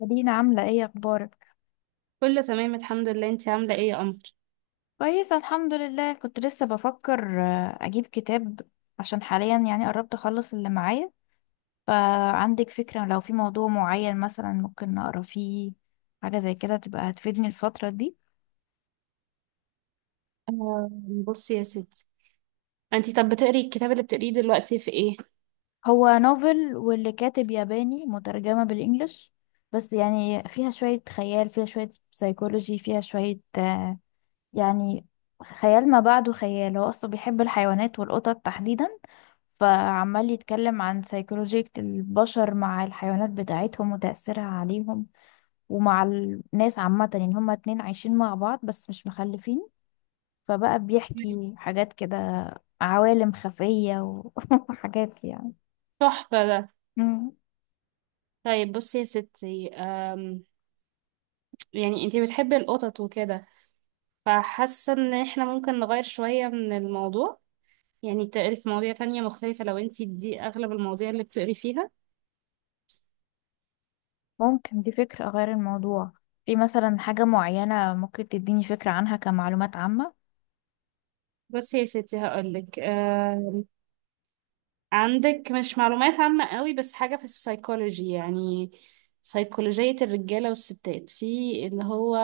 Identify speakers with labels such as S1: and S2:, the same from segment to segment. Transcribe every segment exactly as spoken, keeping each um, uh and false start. S1: مدينة، عاملة ايه؟ اخبارك؟
S2: كله تمام، الحمد لله. انتي عاملة ايه يا قمر؟
S1: كويسة الحمد لله. كنت لسه بفكر آه، اجيب كتاب، عشان حاليا يعني قربت اخلص اللي معايا. فعندك فكرة؟ لو في موضوع معين مثلا ممكن نقرا فيه حاجة زي كده تبقى هتفيدني الفترة دي.
S2: آه، بصي يا ستي، انتي طب بتقري الكتاب اللي بتقريه دلوقتي في ايه؟
S1: هو نوفل، واللي كاتب ياباني مترجمة بالانجلش، بس يعني فيها شوية خيال، فيها شوية سيكولوجي، فيها شوية آه، يعني خيال ما بعده خيال. هو أصلا بيحب الحيوانات والقطط تحديدا، فعمال يتكلم عن سيكولوجية البشر مع الحيوانات بتاعتهم وتأثيرها عليهم ومع الناس عامة. يعني هما اتنين عايشين مع بعض بس مش مخلفين، فبقى بيحكي حاجات كده، عوالم خفية و- وحاجات يعني.
S2: تحفة ده.
S1: مم.
S2: طيب بصي يا ستي، آم يعني انتي بتحبي القطط وكده، فحاسة ان احنا ممكن نغير شوية من الموضوع، يعني تقري في مواضيع تانية مختلفة لو انتي دي اغلب المواضيع اللي بتقري فيها.
S1: ممكن، دي فكرة. أغير الموضوع. في مثلا حاجة معينة ممكن تديني فكرة عنها كمعلومات عامة؟
S2: بصي يا ستي هقولك، آم عندك مش معلومات عامة قوي بس حاجة في السيكولوجي، يعني سيكولوجية الرجالة والستات في اللي هو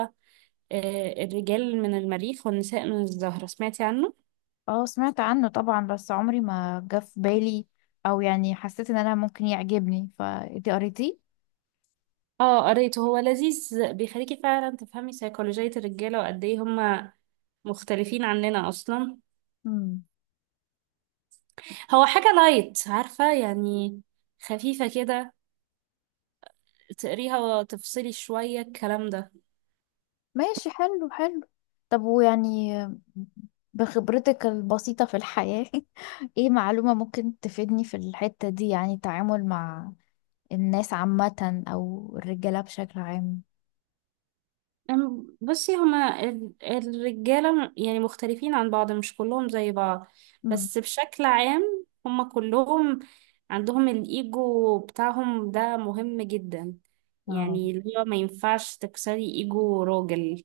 S2: آه، الرجال من المريخ والنساء من الزهرة، سمعتي عنه؟
S1: اه سمعت عنه طبعا، بس عمري ما جه في بالي او يعني حسيت ان انا ممكن يعجبني. فانتي قريتيه؟
S2: اه قريته، هو لذيذ، بيخليكي فعلا تفهمي سيكولوجية الرجالة وقد ايه هما مختلفين عننا اصلا.
S1: امم.
S2: هو حاجة لايت عارفة يعني، خفيفة كده، تقريها وتفصلي شوية الكلام ده.
S1: ماشي، حلو حلو. طب، ويعني بخبرتك البسيطة في الحياة ايه معلومة ممكن تفيدني في الحتة دي؟ يعني التعامل مع الناس عامة او الرجالة بشكل عام.
S2: أم- بصي هما ال- الرجالة م- يعني مختلفين عن بعض، مش كلهم زي بعض.
S1: امم.
S2: بس بشكل عام هما كلهم عندهم الإيجو بتاعهم ده، مهم جدا،
S1: اه.
S2: يعني اللي هو ما ينفعش تكسري إيجو راجل.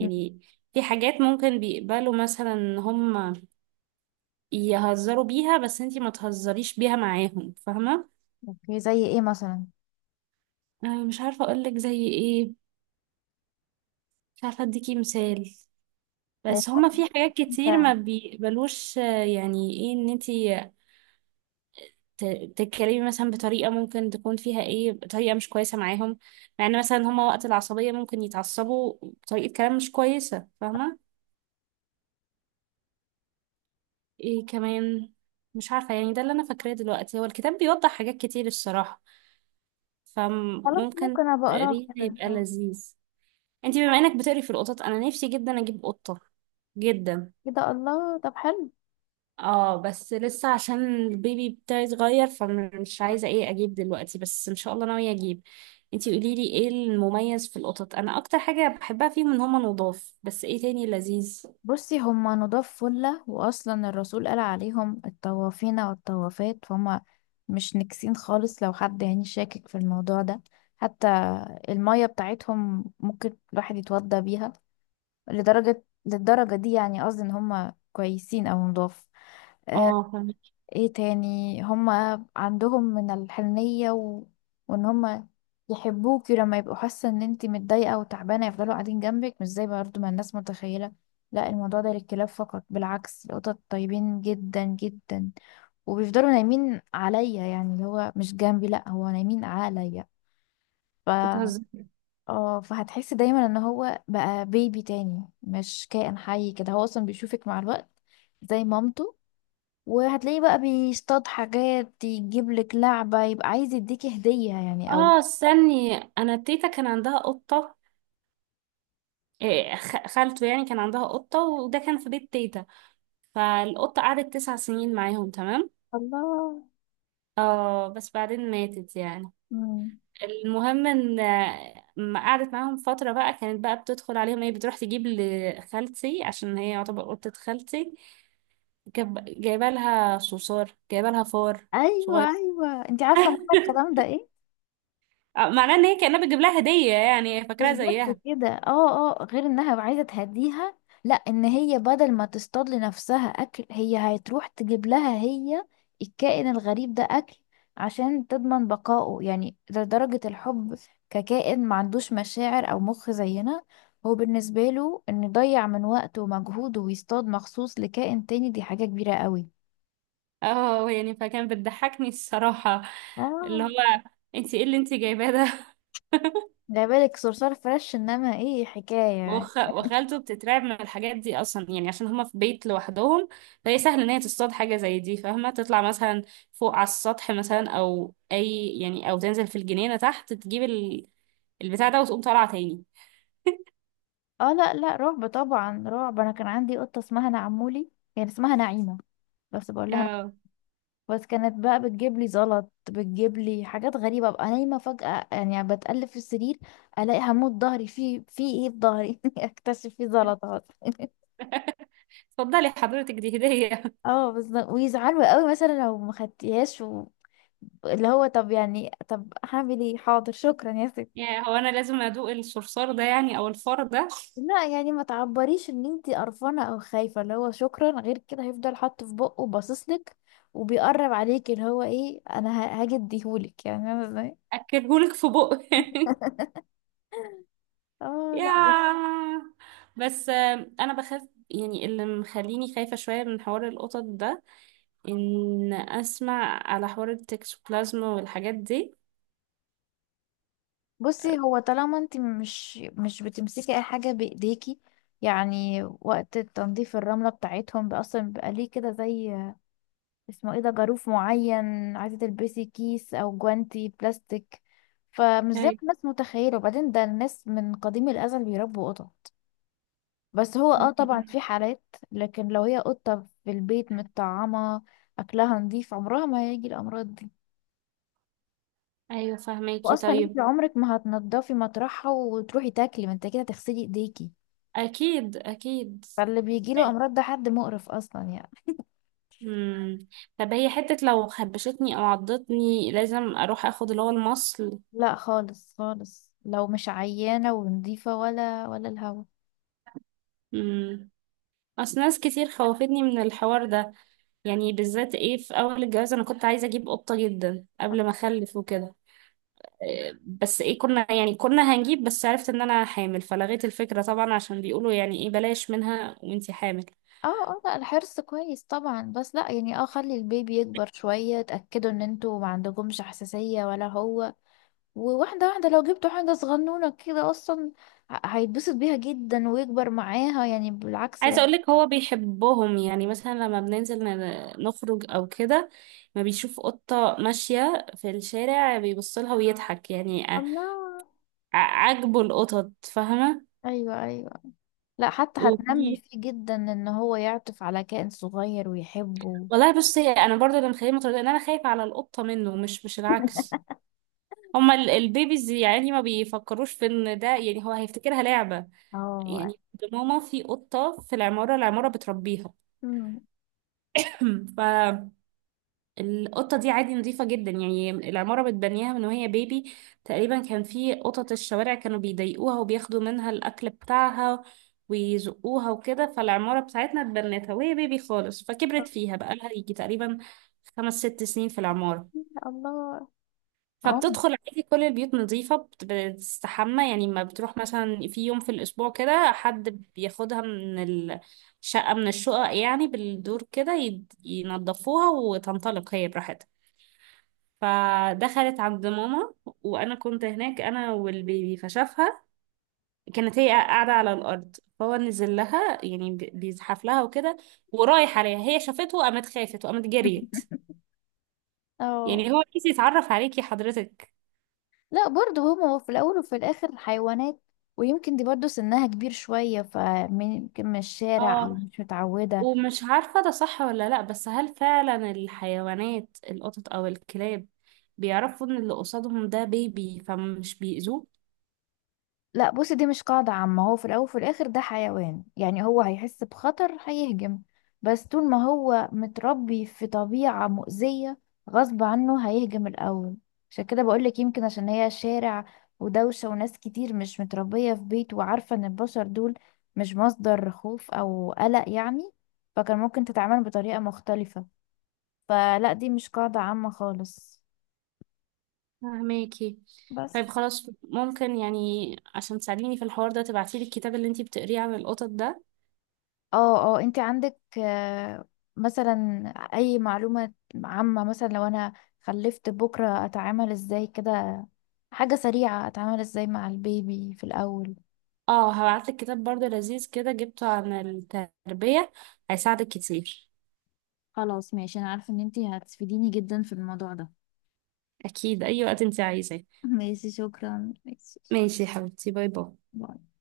S1: مم.
S2: في حاجات ممكن بيقبلوا مثلا إن هما يهزروا بيها بس انتي ما تهزريش بيها معاهم، فاهمة؟
S1: اوكي، زي ايه مثلا؟
S2: أنا مش عارفة أقولك زي إيه، مش عارفة أديكي مثال.
S1: يعني
S2: بس هما في حاجات كتير
S1: انت
S2: ما بيقبلوش، آه، يعني ايه ان انتي ت- تتكلمي مثلا بطريقة ممكن تكون فيها ايه طريقة مش كويسة معاهم، مع ان مثلا هما وقت العصبية ممكن يتعصبوا بطريقة كلام مش كويسة، فاهمة؟ ايه كمان، مش عارفة يعني. ده اللي انا فاكراه دلوقتي، هو الكتاب بيوضح حاجات كتير الصراحة،
S1: خلاص
S2: فممكن
S1: ممكن ابقى اقراه
S2: تقريه
S1: كده،
S2: يبقى
S1: اه.
S2: لذيذ. انتي بما انك بتقري في القطط، انا نفسي جدا اجيب قطة، جدا.
S1: كده! الله، طب حلو.
S2: اه بس لسه عشان البيبي بتاعي صغير فمش عايزة ايه اجيب دلوقتي، بس ان شاء الله ناوية اجيب. انتي قوليلي ايه المميز في القطط، انا اكتر حاجة بحبها فيهم ان هما نضاف، بس ايه تاني لذيذ؟
S1: بصي، هما نضاف فلة، وأصلا الرسول قال عليهم الطوافين والطوافات، فهم مش نكسين خالص. لو حد يعني شاكك في الموضوع ده، حتى المية بتاعتهم ممكن الواحد يتوضى بيها، لدرجة للدرجة دي. يعني قصدي إن هما كويسين أو نضاف.
S2: اه فاهمة.
S1: ايه تاني؟ هما عندهم من الحنية و... وان هما يحبوكي لما يبقوا حاسة ان انتي متضايقة وتعبانة، يفضلوا قاعدين جنبك، مش زي برضه ما الناس متخيلة. لا، الموضوع ده للكلاب فقط. بالعكس، القطط طيبين جدا جدا، وبيفضلوا نايمين عليا. يعني اللي هو مش جنبي، لا، هو نايمين عليا. ف
S2: بتهزر.
S1: اه، فهتحسي دايما ان هو بقى بيبي تاني، مش كائن حي كده. هو اصلا بيشوفك مع الوقت زي مامته، وهتلاقيه بقى بيصطاد حاجات، يجيب لك لعبة يبقى عايز يديكي هدية يعني، او
S2: اه استني، انا تيتا كان عندها قطة. إيه خ- خالته يعني كان عندها قطة، وده كان في بيت تيتا. فالقطة قعدت تسع سنين معاهم، تمام.
S1: الله.
S2: اه بس بعدين ماتت يعني.
S1: مم.
S2: المهم ان آه، ما قعدت معاهم فترة بقى، كانت بقى بتدخل عليهم ايه، بتروح تجيب لخالتي، عشان هي يعتبر قطة خالتي. جاب... جايبه لها صوصار، جايبه لها فار صغير.
S1: ايوه ايوه، انت عارفة معنى الكلام ده إيه؟
S2: آه، معناه ان هي كأنها بتجيب لها هدية، يعني هي
S1: مش
S2: فاكراها
S1: بس
S2: زيها.
S1: كده، اه اه، غير انها عايزه تهديها، لا، ان هي بدل ما تصطاد لنفسها اكل، هي هتروح تجيب لها هي الكائن الغريب ده اكل عشان تضمن بقائه، يعني لدرجه الحب، ككائن ما عندوش مشاعر او مخ زينا. هو بالنسبه له انه يضيع من وقته ومجهوده ويصطاد مخصوص لكائن تاني، دي حاجه كبيره قوي.
S2: اه، يعني فكان بتضحكني الصراحة، اللي
S1: اه.
S2: هو انتي ايه اللي انتي جايباه ده؟
S1: لا بالك صرصار فريش، انما ايه حكايه!
S2: وخ... وخالته بتترعب من الحاجات دي اصلا، يعني عشان هما في بيت لوحدهم، فهي سهل ان هي تصطاد حاجه زي دي، فاهمه، تطلع مثلا فوق على السطح مثلا، او اي يعني، او تنزل في الجنينه تحت تجيب ال... البتاع ده، وتقوم طالعه تاني.
S1: اه لا لا، رعب طبعا رعب. انا كان عندي قطه اسمها نعمولي، يعني اسمها نعيمه بس بقول لها نعم.
S2: اه
S1: بس كانت بقى بتجيب لي زلط، بتجيب لي حاجات غريبه، ابقى نايمه فجاه، يعني بتقلب في السرير الاقي هموت، ظهري في في ايه؟ في ظهري اكتشف في زلطات
S2: اتفضلي حضرتك دي هديه.
S1: اه، بس ويزعلوا قوي مثلا لو ما خدتيهاش و... اللي هو، طب، يعني، طب هعمل ايه؟ حاضر، شكرا يا ستي.
S2: يعني هو انا لازم ادوق الصرصار ده يعني، او الفار ده؟
S1: لا يعني ما تعبريش ان انتي قرفانه او خايفه، اللي هو شكرا. غير كده هيفضل حاطه في بقه باصصلك وبيقرب عليك، اللي هو ايه، انا ه- هاجي اديهولك يعني! انا ازاي؟
S2: اكلهولك في بق.
S1: اه لا.
S2: يا بس آه، انا بخاف، يعني اللي مخليني خايفه شويه من حوار القطط ده، ان اسمع على حوار التكسوبلازما والحاجات دي.
S1: بصي، هو طالما انتي مش مش بتمسكي اي حاجه بايديكي، يعني وقت تنظيف الرمله بتاعتهم بقى اصلا بيبقى ليه كده، زي اسمه ايه ده، جاروف معين، عايزه تلبسي كيس او جوانتي بلاستيك. فمش زي ما
S2: طيب.
S1: الناس متخيله. وبعدين، ده الناس من قديم الازل بيربوا قطط. بس هو، اه، طبعا في حالات، لكن لو هي قطة في البيت متطعمة، أكلها نظيف، عمرها ما هيجي الأمراض دي.
S2: ايوه فهماكي.
S1: وأصلا
S2: طيب.
S1: انت عمرك ما هتنضفي مطرحها وتروحي تاكلي، ما انت كده هتغسلي ايديكي،
S2: اكيد اكيد.
S1: فاللي بيجيله أمراض ده حد مقرف أصلا يعني.
S2: امم. طب هي حتة لو خبشتني او عضتني لازم اروح اخد اللي هو المصل؟
S1: لا خالص خالص، لو مش عيانة ونظيفة ولا ولا الهوا.
S2: امم. اصل ناس كتير خوفتني من الحوار ده، يعني بالذات ايه في اول الجواز انا كنت عايزة اجيب قطة جدا قبل ما اخلف وكده، بس ايه كنا يعني كنا هنجيب، بس عرفت ان انا حامل فلغيت الفكرة طبعا عشان بيقولوا يعني ايه بلاش منها وانتي حامل.
S1: اه اه، لا الحرص كويس طبعا، بس لا يعني، اه خلي البيبي يكبر شوية، تأكدوا ان انتوا ما عندكمش حساسية ولا هو، وواحدة واحدة. لو جبتوا حاجة صغنونة كده أصلا، ه- هيتبسط بيها جدا ويكبر معاها، يعني بالعكس ده.
S2: عايزة اقولك هو بيحبهم، يعني مثلا لما بننزل ن- نخرج او كده، ما بيشوف قطة ماشية في الشارع بيبصلها ويضحك يعني، ع-
S1: الله.
S2: عاجبه القطط، فاهمة؟
S1: أيوة أيوة. لا، حتى هتنمي
S2: وفي،
S1: فيه جدا إن هو يعطف على كائن صغير ويحبه.
S2: والله بصي انا برضه اللي مخليني متردده ان انا خايفة على القطة منه، مش مش العكس. هما ال- البيبيز يعني ما بيفكروش في ان ده، يعني هو هيفتكرها لعبة
S1: اه.
S2: يعني. عند ماما في قطة في العمارة، العمارة بتربيها.
S1: أمم.
S2: فالقطة دي عادي، نظيفة جدا يعني، العمارة بتبنيها من وهي بيبي تقريبا. كان في قطط الشوارع كانوا بيضايقوها وبياخدوا منها الأكل بتاعها ويزقوها وكده، فالعمارة بتاعتنا اتبنتها وهي بيبي خالص، فكبرت فيها، بقى لها يجي تقريبا خمس ست سنين في العمارة.
S1: الله. عم.
S2: فبتدخل عادي كل البيوت، نظيفة، بت- بتستحمى يعني، ما بتروح مثلا في يوم في الأسبوع كده حد بياخدها من الشقة، من الشقق يعني بالدور كده، يد- ينضفوها وتنطلق هي براحتها. فدخلت عند ماما وأنا كنت هناك، أنا والبيبي، فشافها. كانت هي قاعدة على الأرض، فهو نزل لها يعني، بي- بيزحف لها وكده، ورايح عليها، هي شافته وقامت خافت وقامت جريت.
S1: اه
S2: يعني هو عايز يتعرف عليكي حضرتك.
S1: لا، برضو هما في الأول وفي الآخر حيوانات. ويمكن دي برضو سنها كبير شوية، فمن يمكن من الشارع، أو
S2: اه،
S1: مش متعودة.
S2: ومش عارفة ده صح ولا لأ، بس هل فعلا الحيوانات، القطط أو الكلاب، بيعرفوا إن اللي قصادهم ده بيبي فمش بيأذوه؟
S1: لا بصي، دي مش قاعدة عامة. هو في الأول وفي الآخر ده حيوان، يعني هو هيحس بخطر هيهجم، بس طول ما هو متربي في طبيعة مؤذية غصب عنه هيهجم الأول. عشان كده بقولك يمكن عشان هي شارع ودوشة وناس كتير، مش متربية في بيت وعارفة إن البشر دول مش مصدر خوف أو قلق يعني، فكان ممكن تتعامل بطريقة مختلفة. فلا، دي مش قاعدة عامة خالص.
S2: فهماكي.
S1: بس
S2: طيب خلاص، ممكن يعني عشان تساعديني في الحوار ده تبعتيلي الكتاب اللي انتي بتقريه عن القطط ده؟
S1: اه اه، انت عندك آه، مثلا اي معلومة عامة، مثلا لو انا خلفت بكرة، اتعامل ازاي كده؟ حاجة سريعة، اتعامل ازاي مع البيبي في الاول؟
S2: اه هبعتلك كتاب برضه لذيذ كده جبته عن التربية، هيساعدك كتير.
S1: خلاص ماشي، انا عارفه ان انتي هتفيديني جدا في الموضوع ده.
S2: أكيد أي وقت انتي عايزاه.
S1: ماشي شكرا، ماشي شكراً.
S2: ماشي يا حبيبتي، باي باي.
S1: باي.